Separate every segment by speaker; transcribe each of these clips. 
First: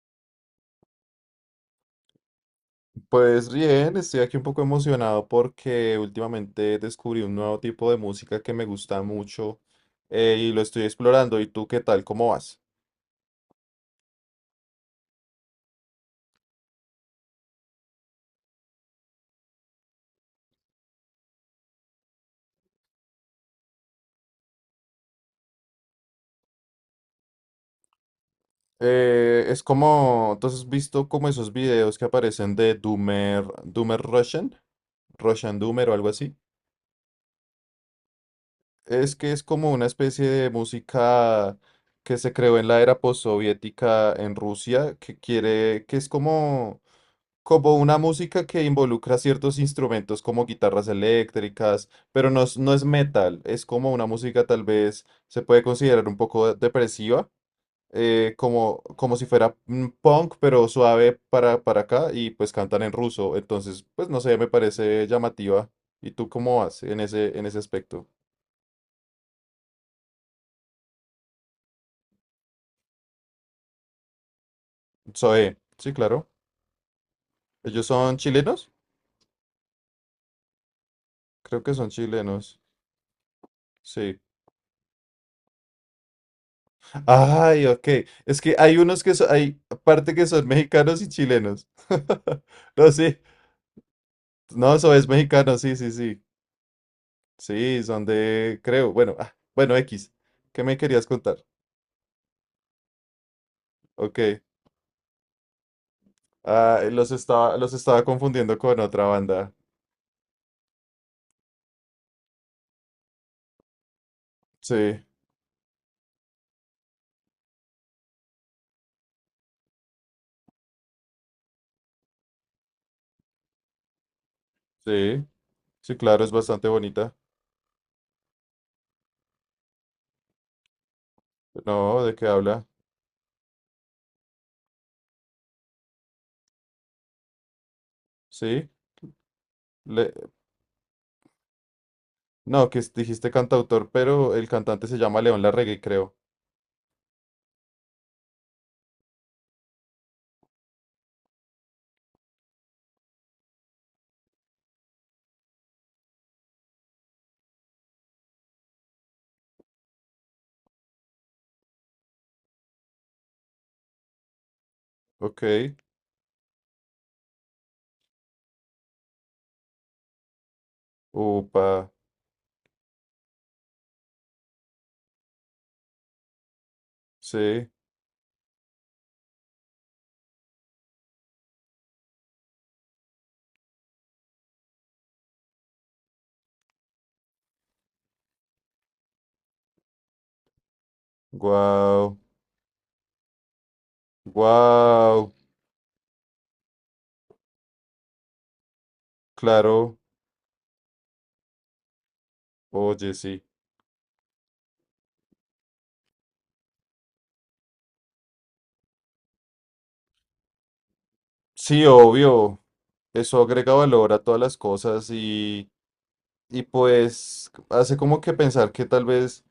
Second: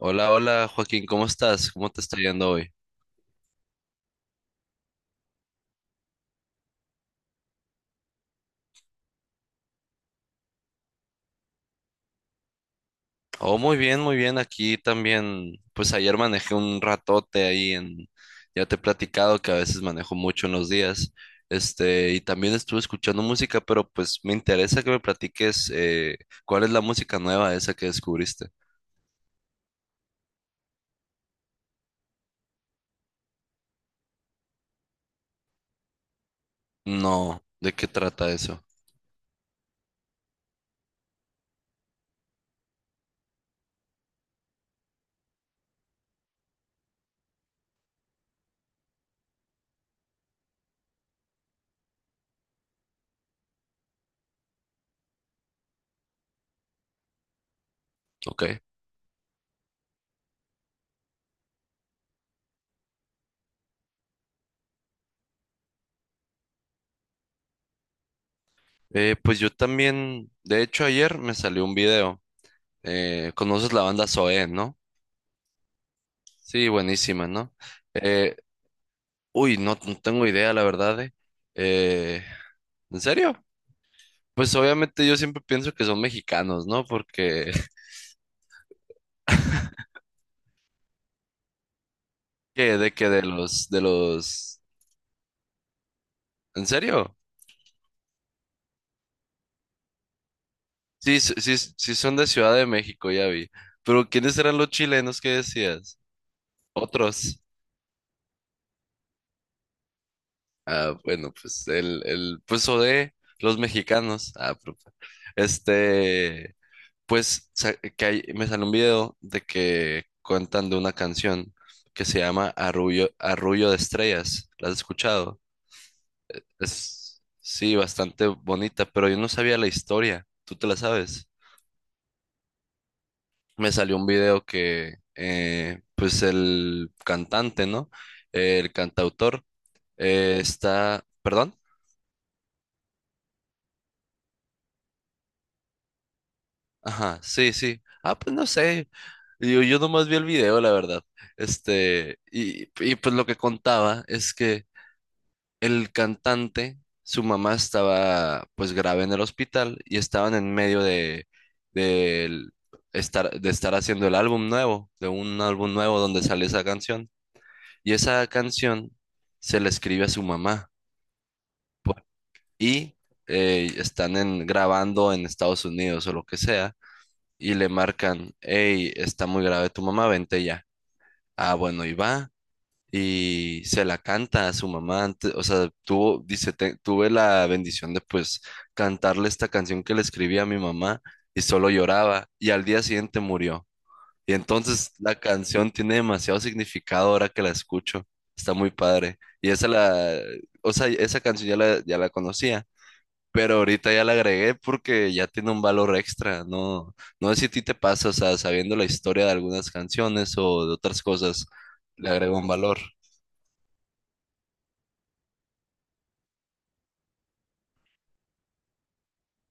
Speaker 1: Hola, hola Joaquín, ¿cómo estás? ¿Cómo te está yendo hoy?
Speaker 2: Pues bien, estoy aquí un poco emocionado porque últimamente descubrí un nuevo tipo de música que me gusta mucho y lo estoy explorando. ¿Y tú qué tal? ¿Cómo vas?
Speaker 1: Oh, muy bien, muy bien. Aquí también, pues ayer manejé un ratote ahí en, ya te he platicado que a veces manejo mucho en los días, y también estuve escuchando música, pero pues me interesa que me platiques cuál es la música nueva esa que descubriste.
Speaker 2: Es como, entonces, ¿has visto como esos videos que aparecen de Doomer, Doomer Russian? Russian Doomer o algo así.
Speaker 1: No, ¿de qué trata eso?
Speaker 2: Es que es como una especie de música que se creó en la era postsoviética en Rusia, que quiere, que es como una música que involucra ciertos instrumentos como guitarras eléctricas, pero no es, no es metal, es como una música tal vez se puede considerar un poco depresiva,
Speaker 1: Ok.
Speaker 2: como, como si fuera punk, pero suave para acá y pues cantan en ruso, entonces pues no sé, me parece llamativa. ¿Y tú cómo vas en ese aspecto?
Speaker 1: Pues yo también, de hecho ayer me salió un video. ¿Conoces la banda Zoé, no?
Speaker 2: Zoé, sí, claro.
Speaker 1: Sí, buenísima, ¿no?
Speaker 2: ¿Ellos son
Speaker 1: Eh,
Speaker 2: chilenos?
Speaker 1: Uy, no, no tengo idea, la verdad.
Speaker 2: Creo que son
Speaker 1: Eh,
Speaker 2: chilenos,
Speaker 1: ¿En serio?
Speaker 2: sí.
Speaker 1: Pues obviamente yo siempre pienso que son mexicanos, ¿no? Porque,
Speaker 2: Ay, ok. Es que hay unos que son, hay parte que son mexicanos y chilenos.
Speaker 1: ¿qué?
Speaker 2: No,
Speaker 1: ¿De que
Speaker 2: sí.
Speaker 1: de los, de los?
Speaker 2: No, eso es mexicano, sí, sí, sí.
Speaker 1: ¿En serio?
Speaker 2: Sí, son de, creo, bueno, ah, bueno, X. ¿Qué me querías
Speaker 1: Sí,
Speaker 2: contar?
Speaker 1: sí, sí son de Ciudad de México, ya vi. Pero
Speaker 2: Ok.
Speaker 1: ¿quiénes eran los chilenos que decías?
Speaker 2: Ah,
Speaker 1: Otros.
Speaker 2: los estaba confundiendo con otra banda.
Speaker 1: Ah, bueno, pues pues o de los mexicanos.
Speaker 2: Sí,
Speaker 1: Este... Pues me sale un video de que cuentan de una canción que se llama Arrullo, Arrullo de Estrellas. ¿La has
Speaker 2: sí,
Speaker 1: escuchado?
Speaker 2: sí, claro, es bastante bonita.
Speaker 1: Es, sí, bastante bonita, pero yo no sabía la historia. ¿Tú te la sabes?
Speaker 2: No, ¿de qué habla?
Speaker 1: Me salió un video que, pues el cantante, ¿no?
Speaker 2: Sí.
Speaker 1: El cantautor
Speaker 2: le-
Speaker 1: está, ¿perdón?
Speaker 2: no, que dijiste cantautor, pero el cantante se llama León Larregui, creo.
Speaker 1: Ajá, sí, sí. Ah, pues no sé. Yo nomás vi el video, la verdad. Y pues lo que contaba es que el cantante, su mamá estaba pues grave en el hospital y estaban en medio de el- de estar haciendo el álbum nuevo, de un
Speaker 2: Ok,
Speaker 1: álbum nuevo donde sale esa canción. Y esa canción se la escribe a su mamá.
Speaker 2: upa,
Speaker 1: pu- y están grabando en Estados Unidos o lo que sea y le
Speaker 2: sí,
Speaker 1: marcan, hey, está muy grave tu mamá, vente ya. Ah, bueno, y va. Y se la canta a su mamá antes, o sea, tuvo, dice: Tuve la bendición de pues cantarle esta canción que le escribí a mi mamá y solo
Speaker 2: guau,
Speaker 1: lloraba y al día siguiente murió". Y entonces la
Speaker 2: guau,
Speaker 1: canción tiene demasiado significado ahora que la escucho, está muy padre. Y esa
Speaker 2: claro,
Speaker 1: la, o sea, esa canción ya la, ya la conocía.
Speaker 2: oye, sí.
Speaker 1: Pero ahorita ya la agregué porque ya tiene un valor extra, ¿no? No sé si a ti te pasa, o sea, sabiendo la historia de algunas canciones o de otras cosas,
Speaker 2: Sí,
Speaker 1: le agrega un
Speaker 2: obvio,
Speaker 1: valor.
Speaker 2: eso agrega valor a todas las cosas, y pues hace como que pensar que tal vez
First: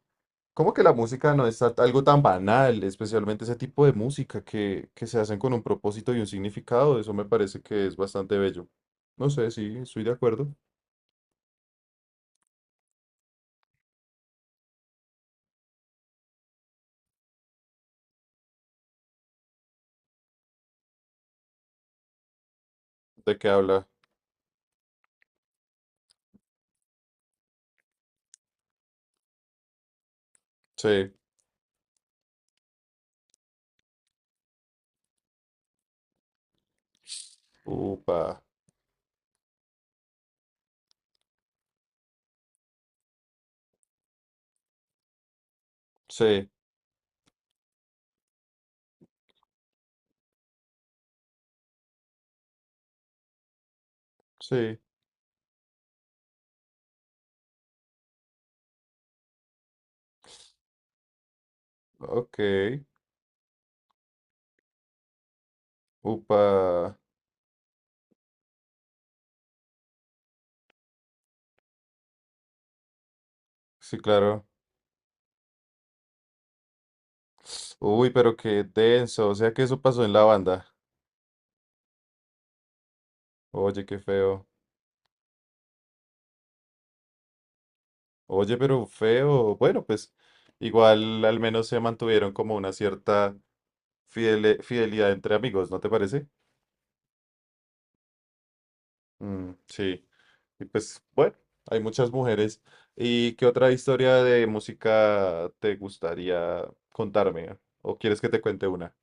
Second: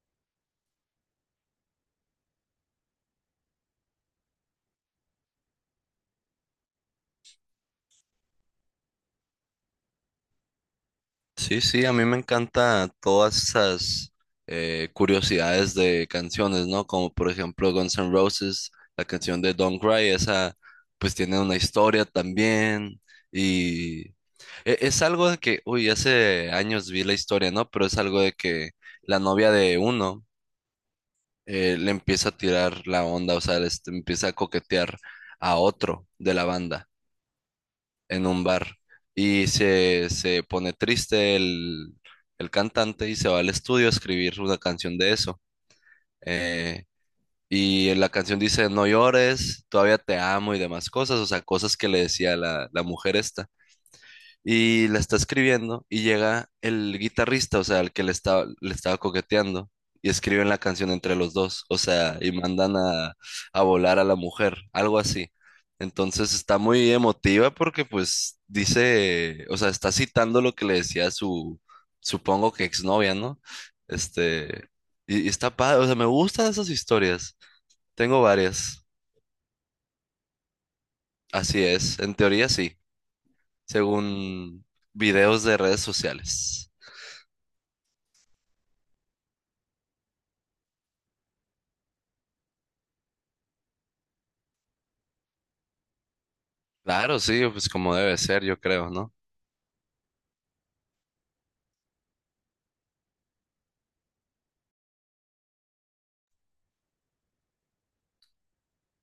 Speaker 2: como que la música no es algo tan banal, especialmente ese tipo de música que se hacen con un propósito y un significado. Eso me parece que es bastante bello. No sé, sí, estoy de acuerdo.
Speaker 1: Sí, sí, a mí me encanta todas esas curiosidades de canciones, ¿no? Como por ejemplo Guns N' Roses, la canción de Don't Cry, esa pues tiene una historia también.
Speaker 2: ¿De qué habla?
Speaker 1: Y es algo de que, uy, hace años vi la historia, ¿no? Pero es algo de que la novia de uno
Speaker 2: Sí,
Speaker 1: le empieza a tirar la onda, o sea, empieza a coquetear a otro de la banda en
Speaker 2: upa,
Speaker 1: un bar y se pone triste el cantante y se va al estudio a escribir una canción de eso.
Speaker 2: sí,
Speaker 1: Eh, y la canción dice: no llores, todavía te amo y demás cosas, o sea, cosas que le decía la, la mujer esta,
Speaker 2: sí,
Speaker 1: y la está escribiendo y llega el guitarrista, o sea, el que le estaba coqueteando, y escriben la canción entre los dos, o sea, y
Speaker 2: ok,
Speaker 1: mandan a volar a la mujer, algo así. Entonces
Speaker 2: upa,
Speaker 1: está muy emotiva porque pues dice, o sea, está citando lo que le decía su, supongo que exnovia, ¿no?
Speaker 2: sí, claro.
Speaker 1: Este, y está padre, o sea, me gustan esas historias.
Speaker 2: Uy,
Speaker 1: Tengo
Speaker 2: pero qué
Speaker 1: varias.
Speaker 2: denso, o sea que eso pasó en la banda.
Speaker 1: Así es, en teoría sí,
Speaker 2: Oye, qué feo.
Speaker 1: según videos de redes sociales.
Speaker 2: Oye, pero feo. Bueno, pues igual al menos se mantuvieron como una cierta fidelidad entre amigos, ¿no te parece?
Speaker 1: Claro, sí, pues como debe ser, yo creo, ¿no?
Speaker 2: Mm, sí, y pues bueno, hay muchas mujeres. ¿Y qué otra historia de música te gustaría contarme? ¿O quieres que te cuente una?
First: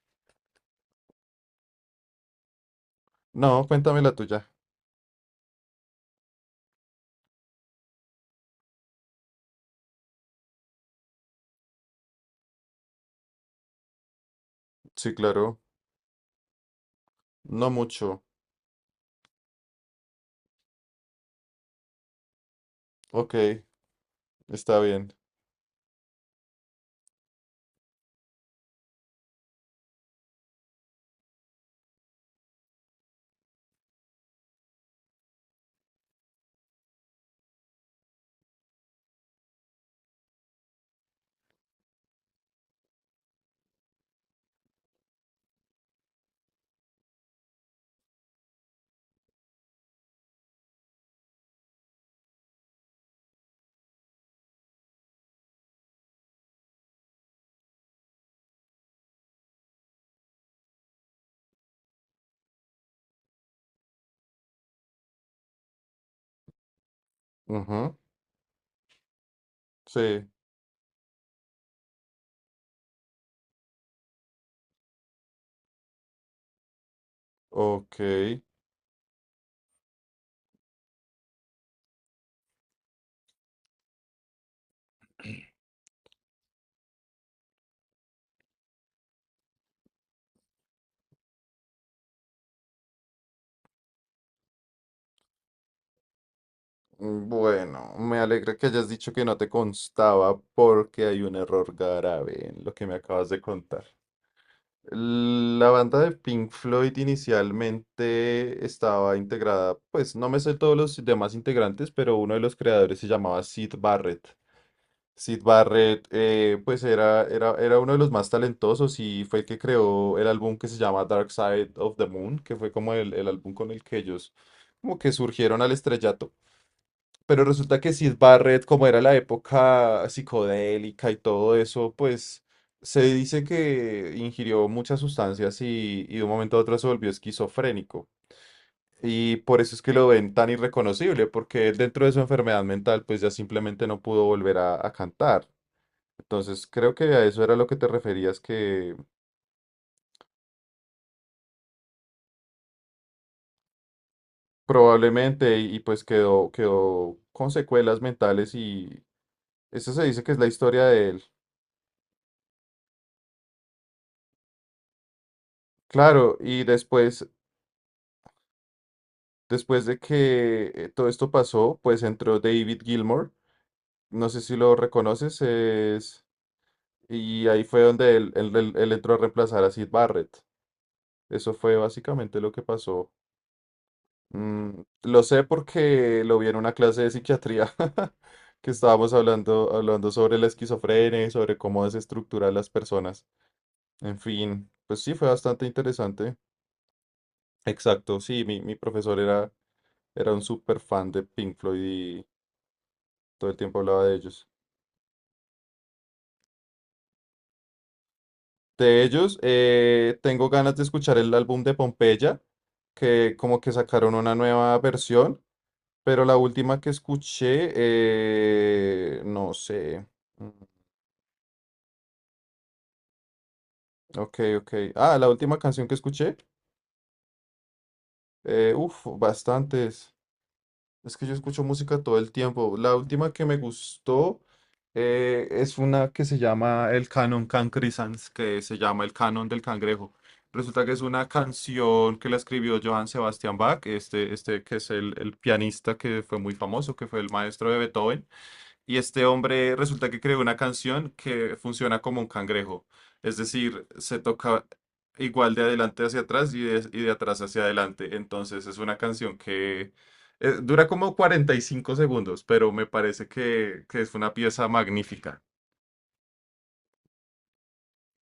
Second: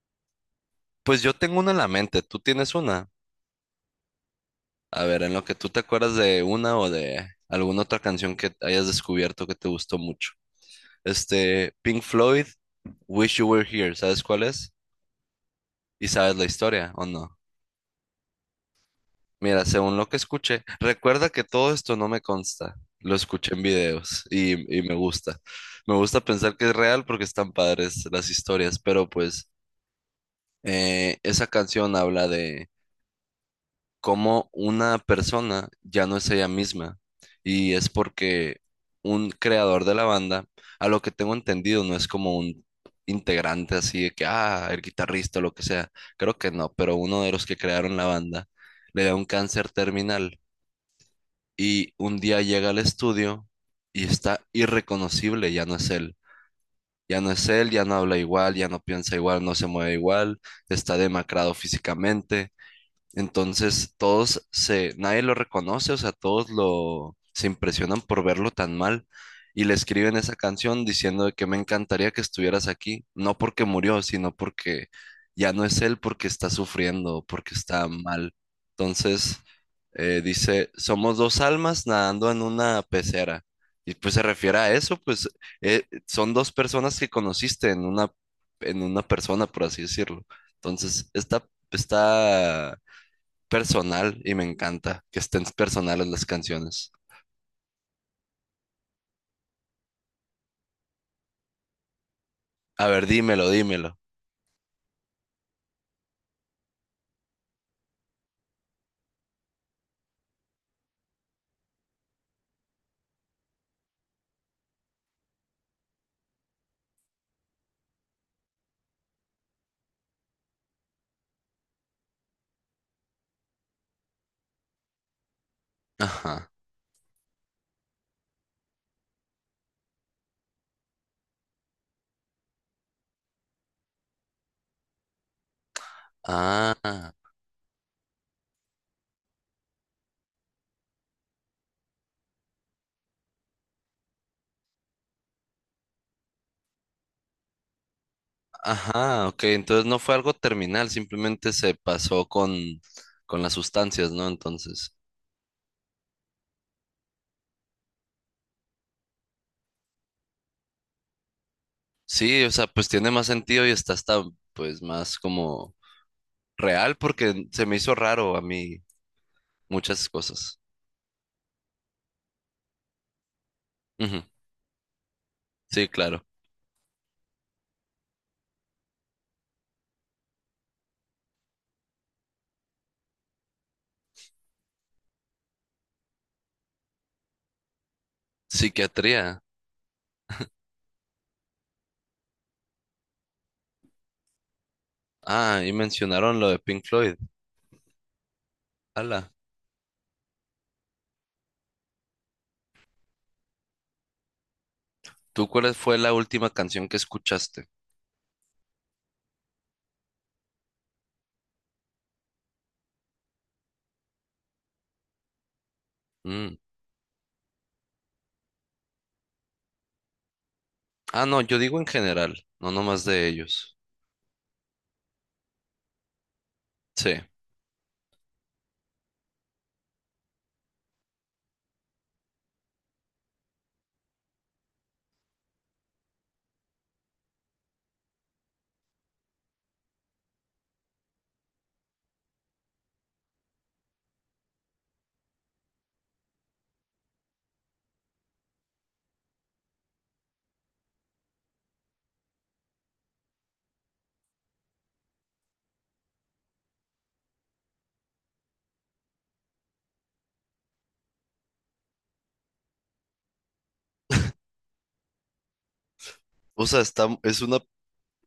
Speaker 1: Pues yo tengo una en la mente, ¿tú tienes una?
Speaker 2: No, cuéntame la tuya.
Speaker 1: A ver, en lo que tú te acuerdas de una o de alguna otra canción que hayas descubierto que te gustó mucho. Este, Pink Floyd, Wish You Were Here, ¿sabes cuál es?
Speaker 2: Sí, claro.
Speaker 1: ¿Y sabes la historia o no?
Speaker 2: No mucho.
Speaker 1: Mira, según lo que escuché, recuerda que todo esto no me consta, lo
Speaker 2: Ok,
Speaker 1: escuché en videos
Speaker 2: está
Speaker 1: y me
Speaker 2: bien.
Speaker 1: gusta. Me gusta pensar que es real porque están padres las historias, pero pues esa canción habla de cómo una persona ya no es ella misma. Y es porque un creador de la banda, a lo que tengo entendido, no es como un integrante así de que, ah, el guitarrista o lo que sea. Creo que no, pero uno de los que crearon la banda le da un cáncer terminal y un día llega al estudio y está irreconocible, ya no es él. Ya no es él, ya no habla igual, ya no piensa igual, no se mueve igual, está demacrado físicamente. Entonces, todos se, nadie lo reconoce, o sea, todos lo, se
Speaker 2: Ujú,
Speaker 1: impresionan por verlo tan mal y le escriben
Speaker 2: sí,
Speaker 1: esa canción diciendo de que me encantaría que estuvieras aquí, no porque murió, sino porque ya no es él porque está sufriendo, porque está
Speaker 2: ok.
Speaker 1: mal. Entonces, dice, somos dos almas nadando en una pecera. Y pues se refiere a eso, pues son dos personas que conociste en una persona, por así decirlo. Entonces, está, está personal y me encanta que estén personales las canciones.
Speaker 2: Bueno, me alegra que hayas dicho que no te constaba, porque hay un error grave en lo
Speaker 1: A
Speaker 2: que me
Speaker 1: ver,
Speaker 2: acabas de
Speaker 1: dímelo,
Speaker 2: contar.
Speaker 1: dímelo.
Speaker 2: La banda de Pink Floyd inicialmente estaba integrada, pues no me sé todos los demás integrantes, pero uno de los creadores se llamaba Sid Barrett. Sid Barrett, pues era uno de los más talentosos y fue el que creó el álbum que se llama Dark Side of the Moon, que fue como el álbum con el que ellos como que surgieron al estrellato.
Speaker 1: Ajá.
Speaker 2: Pero resulta que Sid Barrett, como era la época psicodélica y todo eso, pues se dice que ingirió muchas sustancias y de un momento a otro se volvió
Speaker 1: Ah,
Speaker 2: esquizofrénico. Y por eso es que lo ven tan irreconocible, porque él, dentro de su enfermedad mental, pues ya simplemente no pudo volver a cantar. Entonces creo que a eso era lo que te referías, que
Speaker 1: ajá, ok. Entonces no fue algo terminal, simplemente se pasó con las sustancias, ¿no? Entonces,
Speaker 2: probablemente y pues quedó con secuelas mentales y eso se dice que es la historia de él.
Speaker 1: sí, o sea, pues tiene más sentido y está hasta, pues, más como
Speaker 2: Claro, y
Speaker 1: real
Speaker 2: después
Speaker 1: porque se me hizo raro a mí
Speaker 2: Después de
Speaker 1: muchas cosas.
Speaker 2: que todo esto pasó, pues entró David Gilmour,
Speaker 1: Ujú,
Speaker 2: no sé si lo reconoces,
Speaker 1: sí, claro.
Speaker 2: y ahí fue donde él entró a reemplazar a Sid Barrett. Eso fue básicamente lo que pasó. Mm, lo sé porque lo vi en una clase de psiquiatría que estábamos
Speaker 1: Psiquiatría.
Speaker 2: hablando sobre la esquizofrenia y sobre cómo desestructurar las personas. En fin, pues sí, fue
Speaker 1: Ah,
Speaker 2: bastante
Speaker 1: y
Speaker 2: interesante.
Speaker 1: mencionaron lo de Pink Floyd.
Speaker 2: Exacto, sí, mi profesor
Speaker 1: Ala.
Speaker 2: era, era un súper fan de Pink Floyd y todo el tiempo hablaba de ellos.
Speaker 1: ¿Tú cuál fue la última canción que escuchaste?
Speaker 2: De ellos, tengo ganas de escuchar el álbum de Pompeya, que como que sacaron una nueva versión, pero la
Speaker 1: Mm.
Speaker 2: última que escuché, no sé. Mm,
Speaker 1: Ah, no, yo digo en general, no nomás de ellos.
Speaker 2: ok, ok. Ah, la última canción que escuché,
Speaker 1: Sí.
Speaker 2: uf, bastantes. Es que yo escucho música todo el tiempo. La última que me gustó es una que se llama el Canon Cancrisans, que se llama el Canon del Cangrejo. Resulta que es una canción que la escribió Johann Sebastian Bach, este que es el pianista que fue muy famoso, que fue el maestro de Beethoven. Y este hombre resulta que creó una canción que funciona como un cangrejo. Es decir, se toca igual de adelante hacia atrás, y de atrás hacia adelante. Entonces es una canción que dura como 45 segundos, pero me parece que es una pieza magnífica.
Speaker 1: O sea, está, es una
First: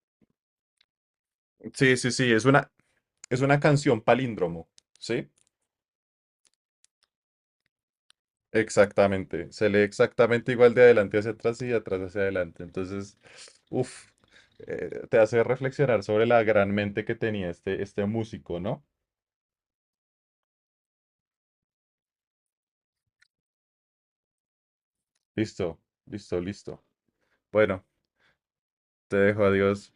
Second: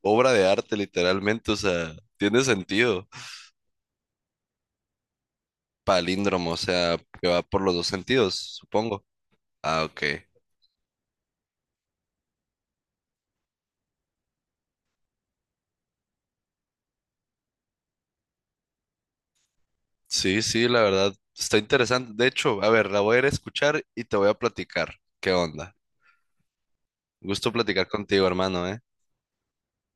Speaker 1: obra de arte literalmente, o sea,
Speaker 2: Sí, sí, sí,
Speaker 1: tiene sentido.
Speaker 2: es una canción palíndromo, ¿sí?
Speaker 1: Palíndromo, o sea, que va por los dos sentidos, supongo.
Speaker 2: Exactamente, se lee
Speaker 1: Ah, ok.
Speaker 2: exactamente igual de adelante hacia atrás y de atrás hacia adelante. Entonces, uff, te hace reflexionar sobre la gran mente que tenía este, este músico, ¿no?
Speaker 1: Sí, sí, la verdad, está interesante. De hecho, a ver, la voy a ir a escuchar y te voy a platicar. ¿Qué onda?
Speaker 2: Listo, listo, listo.
Speaker 1: Gusto
Speaker 2: Bueno,
Speaker 1: platicar contigo, hermano, ¿eh?
Speaker 2: te dejo, adiós.